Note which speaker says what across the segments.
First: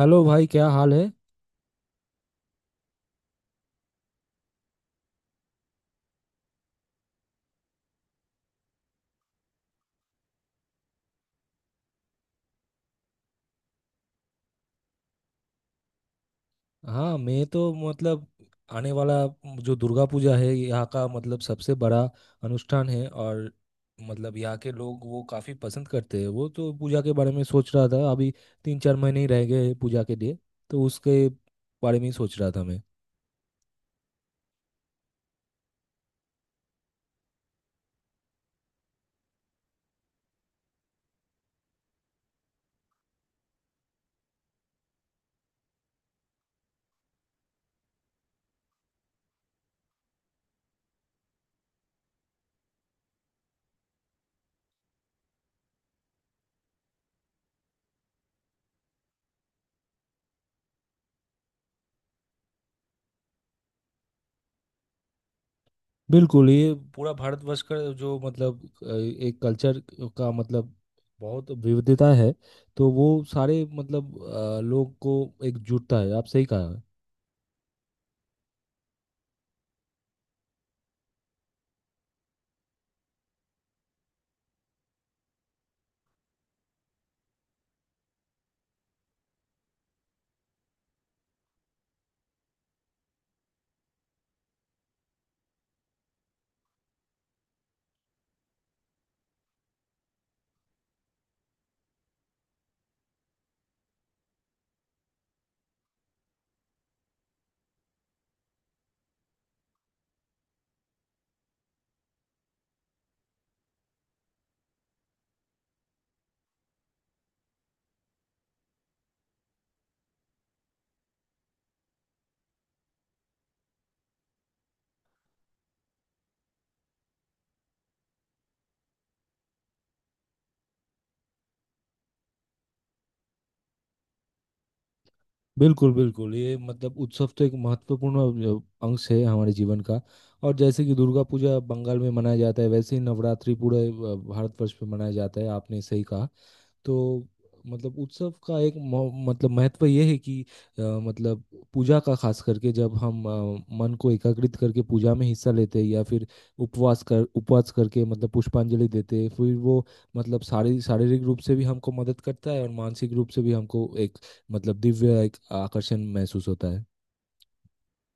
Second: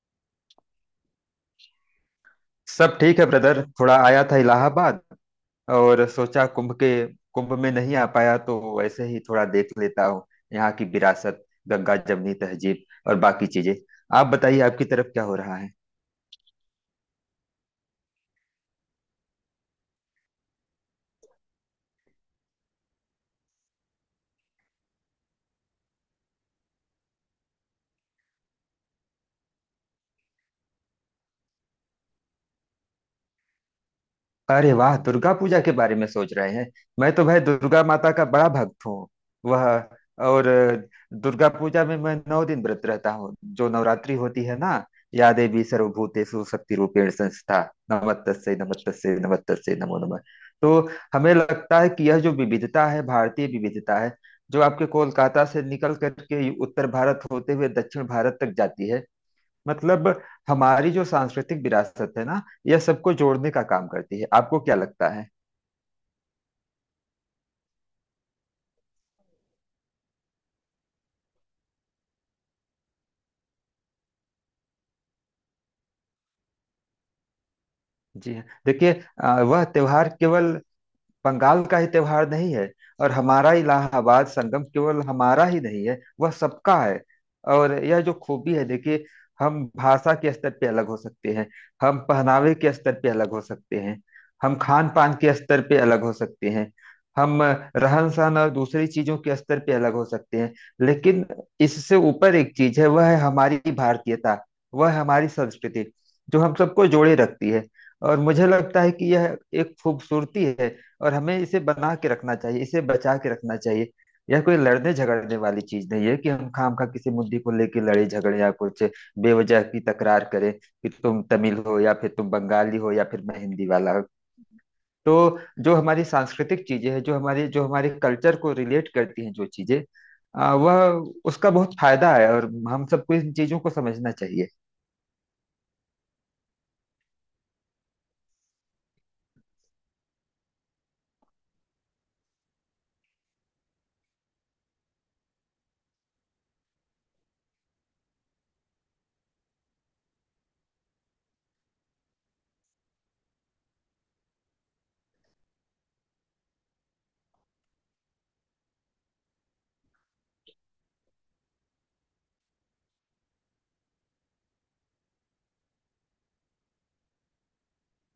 Speaker 1: Hello भाई, क्या हाल है।
Speaker 2: सब ठीक है ब्रदर। थोड़ा आया था इलाहाबाद। और सोचा कुंभ में नहीं आ पाया, तो वैसे ही थोड़ा देख लेता हूँ यहाँ की विरासत, गंगा जमनी तहजीब और बाकी चीजें। आप बताइए, आपकी तरफ क्या हो रहा है।
Speaker 1: हाँ, मैं तो मतलब आने वाला जो दुर्गा पूजा है यहाँ का, मतलब सबसे बड़ा अनुष्ठान है, और मतलब यहाँ के लोग वो काफ़ी पसंद करते हैं। वो तो पूजा के बारे में सोच रहा था अभी। तीन चार महीने ही रह गए हैं पूजा के लिए, तो उसके बारे में ही सोच रहा था मैं।
Speaker 2: अरे वाह, दुर्गा पूजा के बारे में सोच रहे हैं। मैं तो भाई दुर्गा माता का बड़ा भक्त हूँ। वह, और दुर्गा पूजा में मैं 9 दिन व्रत रहता हूँ, जो नवरात्रि होती है ना। या देवी सर्वभूतेषु शक्ति रूपेण संस्था, नमस्तस्यै नमस्तस्यै नमस्तस्यै नमो नमः। तो हमें लगता है कि यह जो विविधता है, भारतीय विविधता है, जो आपके कोलकाता से निकल करके उत्तर भारत होते हुए दक्षिण भारत तक जाती है। मतलब हमारी जो सांस्कृतिक विरासत है ना, यह सबको जोड़ने का काम करती है। आपको क्या लगता है?
Speaker 1: बिल्कुल, ये पूरा भारतवर्ष का जो मतलब एक कल्चर का मतलब बहुत विविधता है। तो वो सारे मतलब लोग को एकजुटता है। आप सही कहा।
Speaker 2: जी हाँ, देखिए। वह त्योहार केवल बंगाल का ही त्योहार नहीं है, और हमारा इलाहाबाद संगम केवल हमारा ही नहीं है, वह सबका है। और यह जो खूबी है, देखिए, हम भाषा के स्तर पे अलग हो सकते हैं, हम पहनावे के स्तर पे अलग हो सकते हैं, हम खान पान के स्तर पे अलग हो सकते हैं, हम रहन सहन और दूसरी चीजों के स्तर पे अलग हो सकते हैं, लेकिन इससे ऊपर एक चीज है, वह है हमारी भारतीयता, वह है हमारी संस्कृति, जो हम सबको जोड़े रखती है। और मुझे लगता है कि यह एक खूबसूरती है, और हमें इसे बना के रखना चाहिए, इसे बचा के रखना चाहिए। यह कोई लड़ने झगड़ने वाली चीज नहीं है कि हम खामखा किसी मुद्दे को लेके लड़े झगड़े या कुछ बेवजह की तकरार करें कि तुम तमिल हो या फिर तुम बंगाली हो या फिर मैं हिंदी वाला हूँ। तो जो हमारी सांस्कृतिक चीजें हैं, जो हमारे कल्चर को रिलेट करती हैं, जो चीजें, आ, वह उसका बहुत फायदा है, और हम सबको इन चीजों को समझना चाहिए।
Speaker 1: बिल्कुल बिल्कुल, ये मतलब उत्सव तो एक महत्वपूर्ण अंश है हमारे जीवन का। और जैसे कि दुर्गा पूजा बंगाल में मनाया जाता है, वैसे ही नवरात्रि पूरे भारतवर्ष में मनाया जाता है। आपने सही कहा। तो मतलब उत्सव का एक मतलब महत्व यह है कि अ, मतलब पूजा का, खास करके जब हम मन को एकाग्रित करके पूजा में हिस्सा लेते हैं या फिर उपवास करके मतलब पुष्पांजलि देते हैं, फिर वो मतलब शारीरिक रूप से भी हमको मदद करता है और मानसिक रूप से भी हमको एक मतलब दिव्य एक आकर्षण महसूस होता है।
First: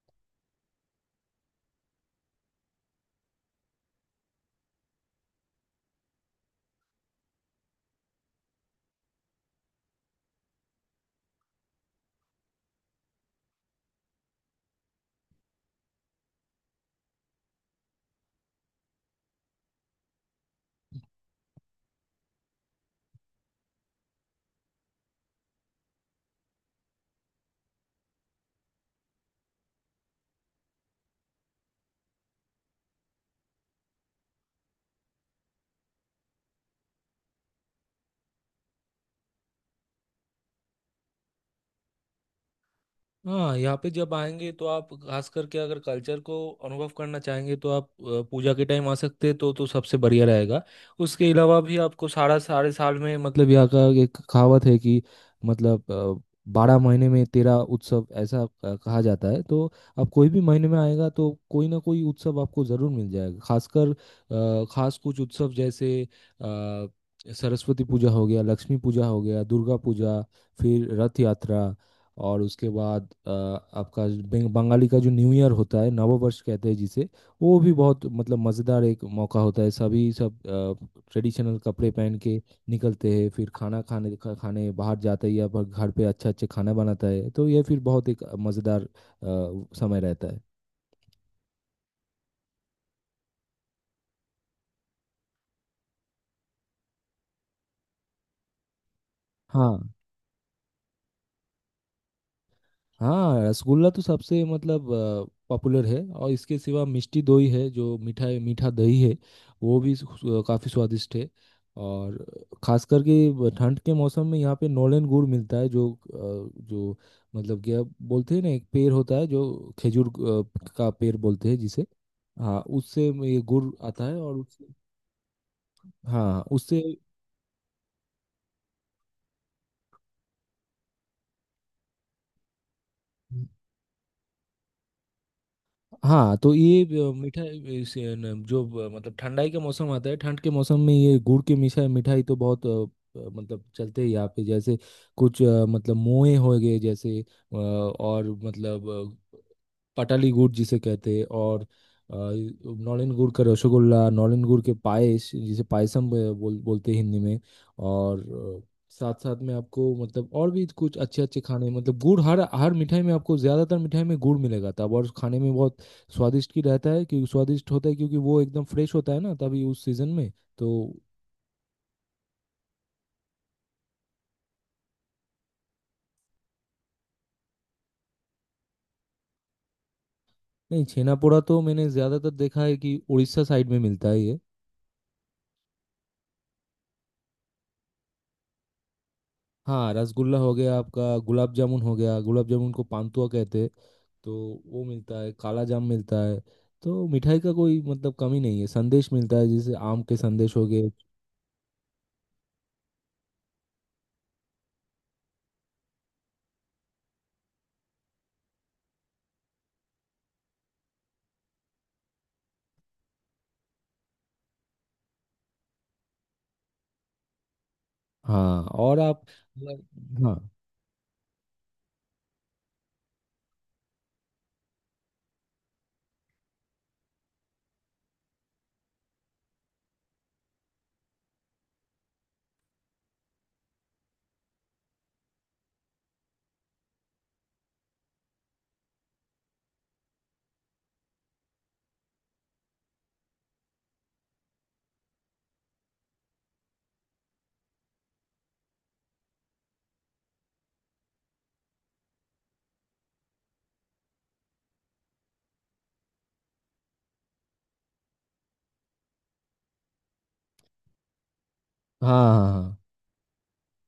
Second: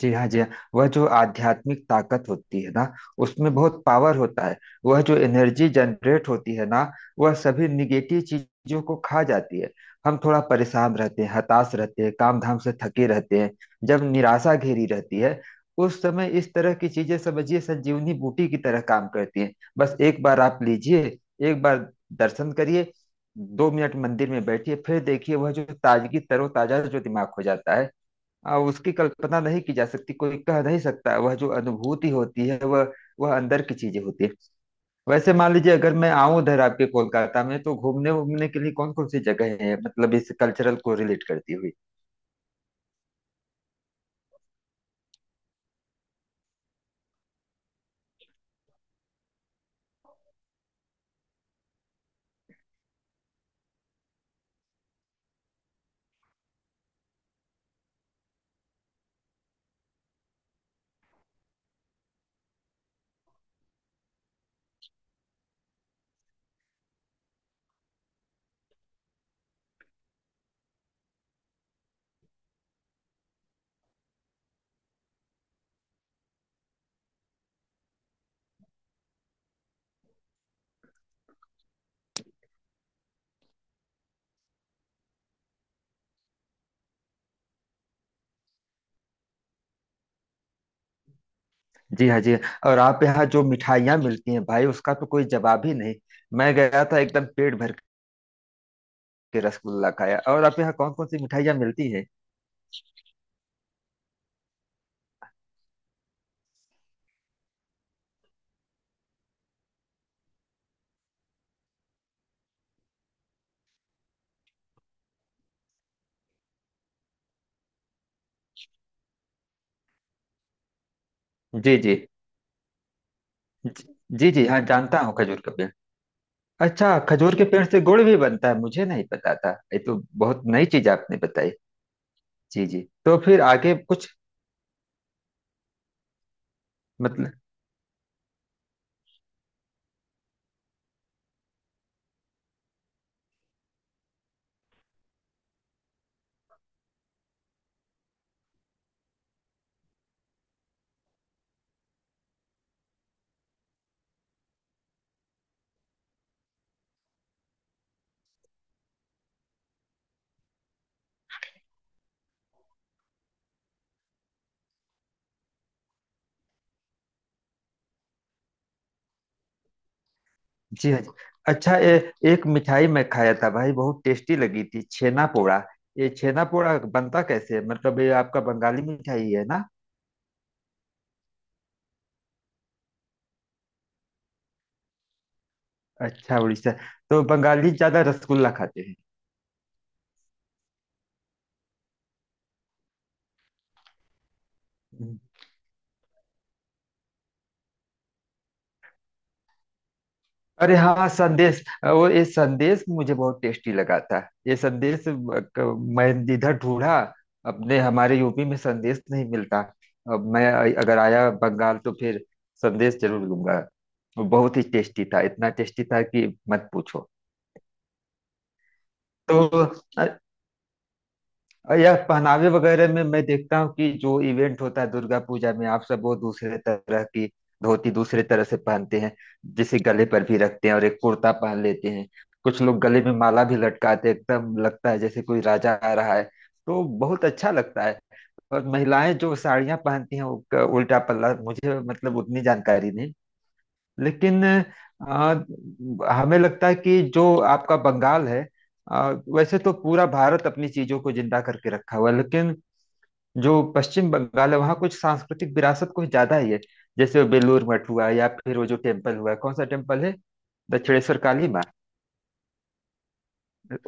Speaker 2: जी हाँ, जी हाँ। वह जो आध्यात्मिक ताकत होती है ना, उसमें बहुत पावर होता है। वह जो एनर्जी जनरेट होती है ना, वह सभी निगेटिव चीजों को खा जाती है। हम थोड़ा परेशान रहते हैं, हताश रहते हैं, काम धाम से थके रहते हैं। जब निराशा घेरी रहती है, उस समय इस तरह की चीजें समझिए संजीवनी बूटी की तरह काम करती हैं। बस एक बार आप लीजिए, एक बार दर्शन करिए, 2 मिनट मंदिर में बैठिए, फिर देखिए वह जो ताजगी, तरोताजा जो दिमाग हो जाता है, उसकी कल्पना नहीं की जा सकती, कोई कह नहीं सकता। वह जो अनुभूति होती है, वह अंदर की चीजें होती है। वैसे मान लीजिए, अगर मैं आऊं उधर आपके कोलकाता में, तो घूमने घूमने के लिए कौन कौन सी जगह है, मतलब इस कल्चरल को रिलेट करती हुई।
Speaker 1: हाँ, यहाँ पे जब आएंगे तो आप, खास करके अगर कल्चर को अनुभव करना चाहेंगे, तो आप पूजा के टाइम आ सकते हैं, तो सबसे बढ़िया रहेगा। उसके अलावा भी आपको सारा सारे साल में मतलब यहाँ का एक कहावत है कि, मतलब बारह महीने में तेरह उत्सव ऐसा कहा जाता है। तो आप कोई भी महीने में आएगा तो कोई ना कोई उत्सव आपको ज़रूर मिल जाएगा। खासकर खास कुछ उत्सव जैसे अ, सरस्वती पूजा हो गया, लक्ष्मी पूजा हो गया, दुर्गा पूजा, फिर रथ यात्रा, और उसके बाद आपका जो बंगाली का जो न्यू ईयर होता है, नववर्ष कहते हैं जिसे। वो भी बहुत मतलब मज़ेदार एक मौका होता है। सभी सब ट्रेडिशनल कपड़े पहन के निकलते हैं, फिर खाना खाने बाहर जाते हैं या फिर घर पे अच्छा अच्छा खाना बनाता है। तो ये फिर बहुत एक मज़ेदार समय रहता है।
Speaker 2: जी हाँ, जी हाँ। और आप यहाँ जो मिठाइयाँ मिलती हैं भाई, उसका तो कोई जवाब ही नहीं। मैं गया था, एकदम पेट भर के
Speaker 1: हाँ।
Speaker 2: रसगुल्ला खाया। और आप यहाँ कौन कौन सी मिठाइयाँ मिलती है?
Speaker 1: हाँ, रसगुल्ला तो सबसे मतलब पॉपुलर है, और इसके सिवा मिष्टी दोई है जो मीठा मीठा दही है, वो भी काफ़ी स्वादिष्ट है। और खास करके ठंड के मौसम में यहाँ पे नॉलेन गुड़ मिलता है, जो जो मतलब क्या बोलते हैं ना, एक पेड़ होता है जो खजूर का पेड़ बोलते हैं
Speaker 2: जी,
Speaker 1: जिसे।
Speaker 2: जी,
Speaker 1: हाँ, उससे ये गुड़
Speaker 2: जी,
Speaker 1: आता है,
Speaker 2: जी,
Speaker 1: और
Speaker 2: जी हाँ,
Speaker 1: उससे।
Speaker 2: जानता हूँ खजूर का पेड़।
Speaker 1: हाँ उससे।
Speaker 2: अच्छा, खजूर के पेड़ से गुड़ भी बनता है? मुझे नहीं पता था, ये तो बहुत नई चीज आपने बताई। जी जी, तो फिर आगे कुछ?
Speaker 1: हाँ, तो ये
Speaker 2: मतलब।
Speaker 1: मिठाई इस, अ, न- जो मतलब ठंडाई का मौसम आता है, ठंड के मौसम में ये गुड़ की मिठाई मिठाई तो बहुत मतलब चलते हैं यहाँ पे, जैसे कुछ मतलब मोए हो गए, जैसे और मतलब पटाली गुड़ जिसे कहते हैं, और नौलन गुड़ का रसगुल्ला, नौलन गुड़ के पायस जिसे पायसम बोलते हैं हिंदी में। और अ, साथ साथ में आपको मतलब और भी कुछ अच्छे अच्छे खाने, मतलब गुड़ हर हर मिठाई में, आपको ज़्यादातर मिठाई में गुड़ मिलेगा, तब। और खाने में बहुत स्वादिष्ट होता है, क्योंकि वो एकदम फ्रेश होता है ना तभी उस सीजन में। तो।
Speaker 2: जी हाँ, जी। अच्छा, एक मिठाई मैं खाया था भाई, बहुत टेस्टी लगी थी, छेना पोड़ा। ये छेना पोड़ा बनता कैसे है? मतलब ये आपका बंगाली मिठाई है ना?
Speaker 1: नहीं, छेना पोड़ा तो मैंने ज़्यादातर देखा है कि उड़ीसा साइड में मिलता है ये।
Speaker 2: अच्छा, उड़ीसा। तो बंगाली ज्यादा रसगुल्ला खाते
Speaker 1: हाँ, रसगुल्ला हो गया, आपका गुलाब जामुन हो गया, गुलाब जामुन को पानतुआ कहते हैं, तो वो
Speaker 2: हैं?
Speaker 1: मिलता है, काला जाम मिलता है। तो मिठाई का कोई मतलब कमी नहीं है, संदेश मिलता है, जैसे आम के संदेश हो
Speaker 2: अरे
Speaker 1: गए।
Speaker 2: हाँ, संदेश, वो ये संदेश मुझे बहुत टेस्टी लगा था। ये संदेश मैं इधर ढूंढा, अपने हमारे यूपी में संदेश नहीं मिलता। अब मैं, अगर आया बंगाल, तो फिर संदेश जरूर लूंगा। वो बहुत ही टेस्टी था, इतना टेस्टी था कि मत पूछो।
Speaker 1: हाँ और आप।
Speaker 2: तो
Speaker 1: हाँ
Speaker 2: और यह पहनावे वगैरह में मैं देखता हूँ कि जो इवेंट होता है दुर्गा पूजा में, आप सब वो दूसरे तरह की धोती दूसरे तरह से पहनते हैं, जिसे गले पर भी रखते हैं, और एक कुर्ता पहन लेते हैं। कुछ लोग गले में माला भी लटकाते हैं, एकदम लगता है जैसे कोई राजा आ रहा है, तो बहुत अच्छा लगता है। और महिलाएं जो साड़ियां पहनती हैं, उनका उल्टा पल्ला, मुझे मतलब उतनी जानकारी नहीं, लेकिन आ, हमें लगता है कि जो आपका बंगाल है, आ, वैसे तो पूरा भारत अपनी चीजों को जिंदा करके रखा हुआ है, लेकिन जो पश्चिम बंगाल है, वहाँ कुछ सांस्कृतिक विरासत कुछ ज्यादा ही है। जैसे बेलूर मठ हुआ, या फिर वो जो टेम्पल हुआ, कौन सा टेम्पल है, दक्षिणेश्वर काली माँ।
Speaker 1: हाँ हाँ। हाँ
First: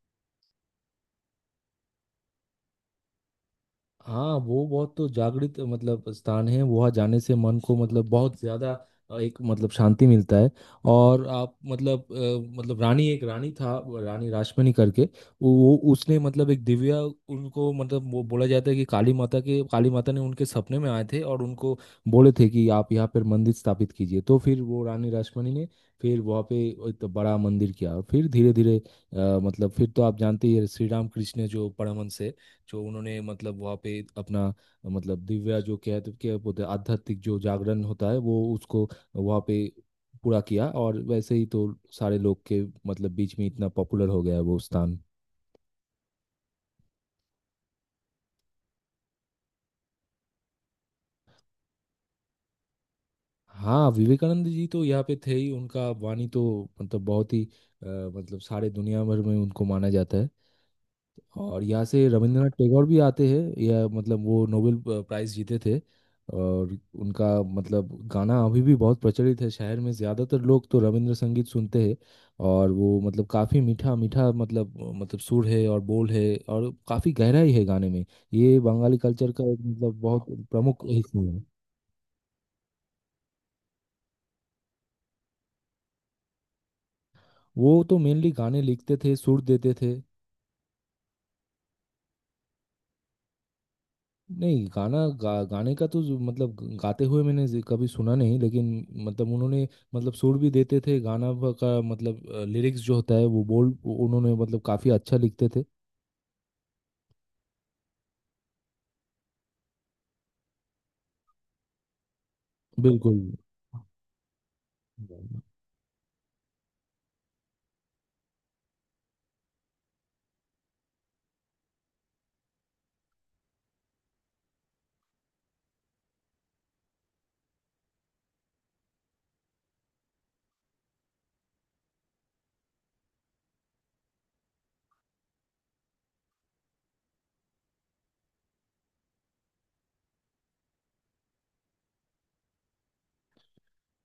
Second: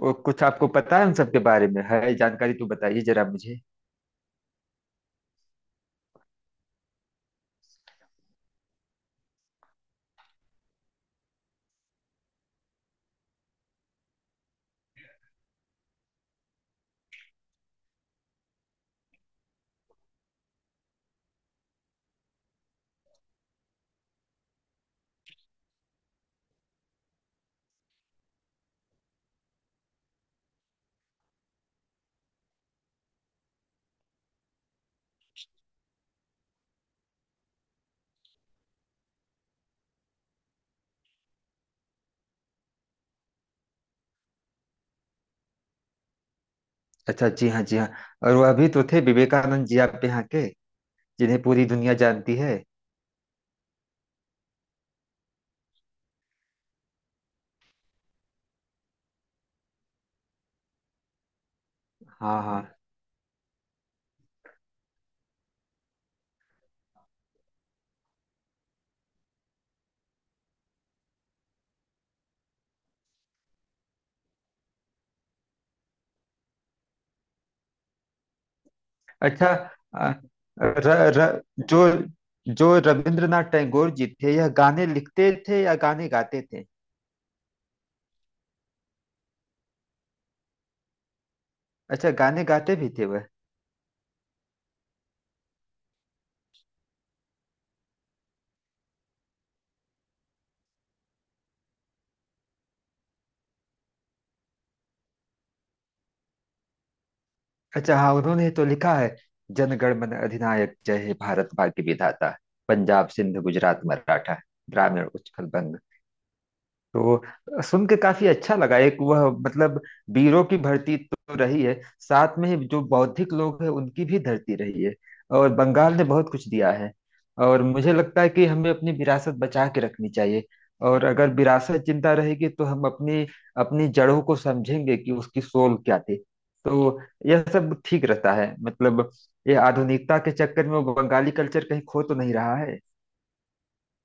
Speaker 2: वो कुछ आपको पता है उन सब के बारे में है जानकारी? तो बताइए जरा मुझे।
Speaker 1: हाँ। वो बहुत तो जागृत मतलब स्थान है, वहाँ जाने से मन को मतलब बहुत ज्यादा एक मतलब शांति मिलता है। और आप मतलब मतलब रानी, एक रानी था वो, रानी रासमणी करके। उसने मतलब एक दिव्या उनको, मतलब वो बोला जाता है कि काली माता ने उनके सपने में आए थे और उनको बोले थे कि आप यहाँ पर मंदिर स्थापित कीजिए। तो फिर वो रानी रासमणी ने फिर वहाँ पे एक बड़ा मंदिर किया, और फिर धीरे धीरे मतलब फिर तो आप जानते ही हैं श्री राम कृष्ण जो परमहंस है, जो उन्होंने मतलब वहाँ पे अपना मतलब दिव्या जो कहते क्या बोलते हैं, आध्यात्मिक जो जागरण होता है वो उसको वहाँ पे पूरा किया। और वैसे ही तो सारे लोग के मतलब बीच में इतना पॉपुलर हो गया है वो स्थान।
Speaker 2: अच्छा, जी हाँ, जी हाँ। और वह भी तो थे विवेकानंद जी आप यहाँ के, जिन्हें पूरी दुनिया जानती है।
Speaker 1: हाँ, विवेकानंद जी तो यहाँ पे थे ही, उनका वाणी तो मतलब बहुत ही मतलब सारे दुनिया भर में उनको माना जाता है। और यहाँ से
Speaker 2: हाँ
Speaker 1: रविंद्रनाथ
Speaker 2: हाँ।
Speaker 1: टैगोर भी आते हैं, या मतलब वो नोबेल प्राइज जीते थे। और उनका मतलब गाना अभी भी बहुत प्रचलित है शहर में, ज़्यादातर लोग तो रविंद्र संगीत सुनते हैं, और वो मतलब काफ़ी मीठा मीठा मतलब सुर है और बोल है और काफ़ी गहराई है गाने में। ये बंगाली कल्चर का
Speaker 2: अच्छा।
Speaker 1: एक मतलब
Speaker 2: अ,
Speaker 1: बहुत प्रमुख
Speaker 2: र,
Speaker 1: हिस्सा है।
Speaker 2: र, जो जो रविंद्रनाथ टैगोर जी थे, यह गाने लिखते थे या गाने गाते थे?
Speaker 1: वो तो मेनली गाने लिखते थे, सुर देते थे।
Speaker 2: अच्छा, गाने गाते भी थे वह?
Speaker 1: नहीं, गाने का तो मतलब गाते हुए मैंने कभी सुना नहीं, लेकिन मतलब उन्होंने मतलब सुर भी देते थे, गाना का मतलब लिरिक्स जो होता है वो बोल, वो उन्होंने मतलब काफी अच्छा लिखते थे।
Speaker 2: अच्छा हाँ, उन्होंने तो लिखा है, जनगण मन अधिनायक जय हे भारत भाग्य विधाता, पंजाब
Speaker 1: बिल्कुल।
Speaker 2: सिंध गुजरात मराठा, ग्रामीण उत्कल बंग। तो सुन के काफी अच्छा लगा। एक वह मतलब, वीरों की धरती तो रही है, साथ में ही जो बौद्धिक लोग हैं उनकी भी धरती रही है। और बंगाल ने बहुत कुछ दिया है। और मुझे लगता है कि हमें अपनी विरासत बचा के रखनी चाहिए, और अगर विरासत जिंदा रहेगी तो हम अपनी अपनी जड़ों को समझेंगे कि उसकी सोल क्या थी। तो यह सब ठीक रहता है, मतलब ये आधुनिकता के चक्कर में वो बंगाली कल्चर कहीं खो तो नहीं रहा है?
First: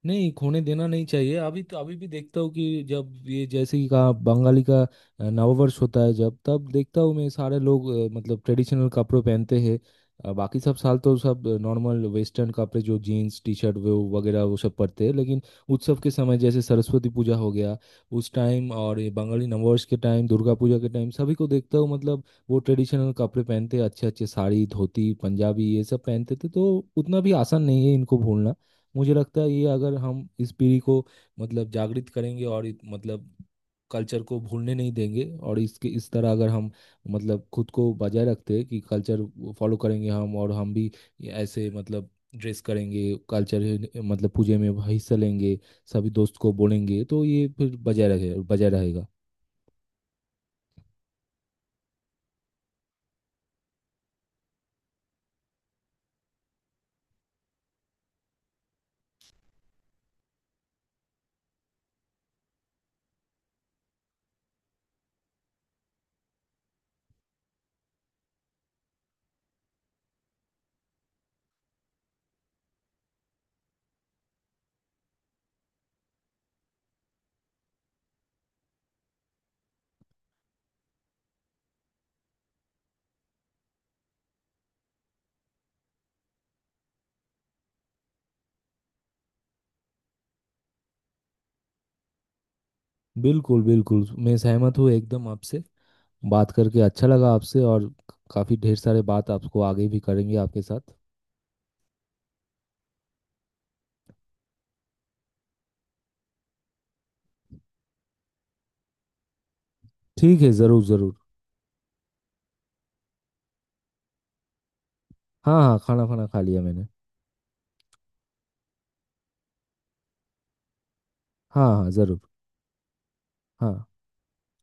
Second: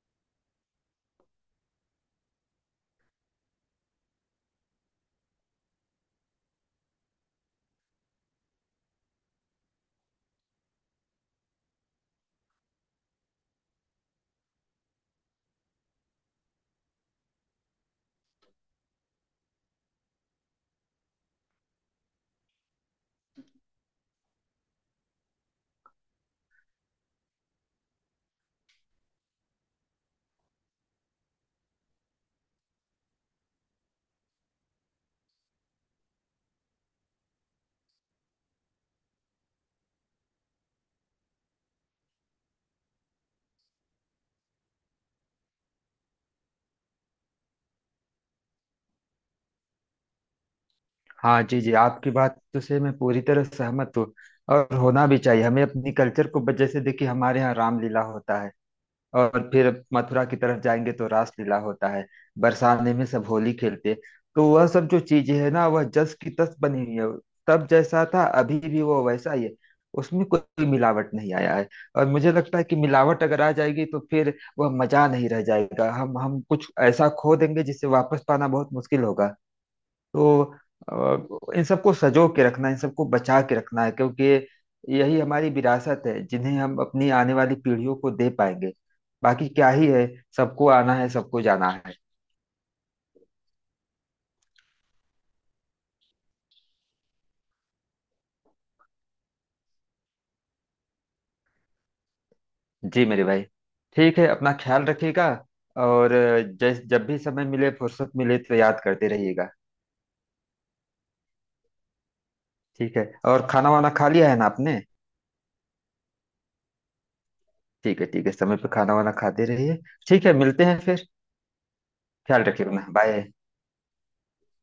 Speaker 1: नहीं खोने देना नहीं चाहिए, अभी तो अभी भी देखता हूँ कि जब ये, जैसे कि कहा बंगाली का नववर्ष होता है जब, तब देखता हूँ मैं सारे लोग मतलब ट्रेडिशनल कपड़े पहनते हैं। बाकी सब साल तो सब नॉर्मल वेस्टर्न कपड़े, जो जीन्स टी शर्ट वो वगैरह वो सब पहनते हैं, लेकिन उत्सव के समय, जैसे सरस्वती पूजा हो गया, उस टाइम, और ये बंगाली नववर्ष के टाइम, दुर्गा पूजा के टाइम, सभी को देखता हूँ मतलब वो ट्रेडिशनल कपड़े पहनते हैं, अच्छे अच्छे साड़ी, धोती, पंजाबी ये सब पहनते थे। तो उतना भी आसान नहीं है इनको भूलना। मुझे लगता है ये, अगर हम इस पीढ़ी को मतलब जागृत करेंगे और मतलब कल्चर को भूलने नहीं देंगे, और इसके इस तरह अगर हम मतलब खुद को बजाय रखते हैं कि कल्चर फॉलो करेंगे हम, और हम भी ऐसे मतलब ड्रेस करेंगे, कल्चर मतलब पूजे में हिस्सा लेंगे, सभी दोस्त को बोलेंगे, तो ये फिर बजाय रहेगा।
Speaker 2: हाँ जी जी, आपकी बात तो से मैं पूरी तरह सहमत हूँ, और होना भी चाहिए। हमें अपनी कल्चर को जैसे देखिए, हमारे यहाँ रामलीला होता है, और फिर मथुरा की तरफ जाएंगे तो रासलीला होता है, बरसाने में सब होली खेलते हैं। तो वह सब जो चीजें है ना, वह जस की तस बनी हुई है। तब जैसा था, अभी भी वो वैसा ही है, उसमें कोई मिलावट नहीं आया है। और मुझे लगता है कि मिलावट अगर आ जाएगी, तो फिर वह मजा नहीं रह जाएगा, हम कुछ ऐसा खो देंगे जिसे वापस पाना बहुत मुश्किल होगा। तो इन सबको सजो के रखना, इन सबको बचा के रखना है, क्योंकि यही हमारी विरासत है, जिन्हें हम अपनी आने वाली पीढ़ियों को दे पाएंगे। बाकी क्या ही है, सबको आना है सबको जाना है।
Speaker 1: बिल्कुल बिल्कुल, मैं सहमत हूँ एकदम आपसे। बात करके अच्छा लगा आपसे, और काफ़ी ढेर सारे बात आपको आगे भी करेंगे आपके साथ।
Speaker 2: जी मेरे भाई, ठीक है, अपना ख्याल रखिएगा। और जैस जब भी समय मिले, फुर्सत मिले, तो याद करते रहिएगा।
Speaker 1: ठीक है, ज़रूर ज़रूर।
Speaker 2: ठीक है। और खाना वाना खा लिया है ना आपने?
Speaker 1: हाँ हाँ, खाना खाना खा लिया मैंने।
Speaker 2: ठीक है, ठीक है, समय पे खाना वाना खाते रहिए। ठीक है, मिलते हैं फिर।
Speaker 1: हाँ हाँ ज़रूर।
Speaker 2: ख्याल रखिए अपना, बाय।
Speaker 1: हाँ।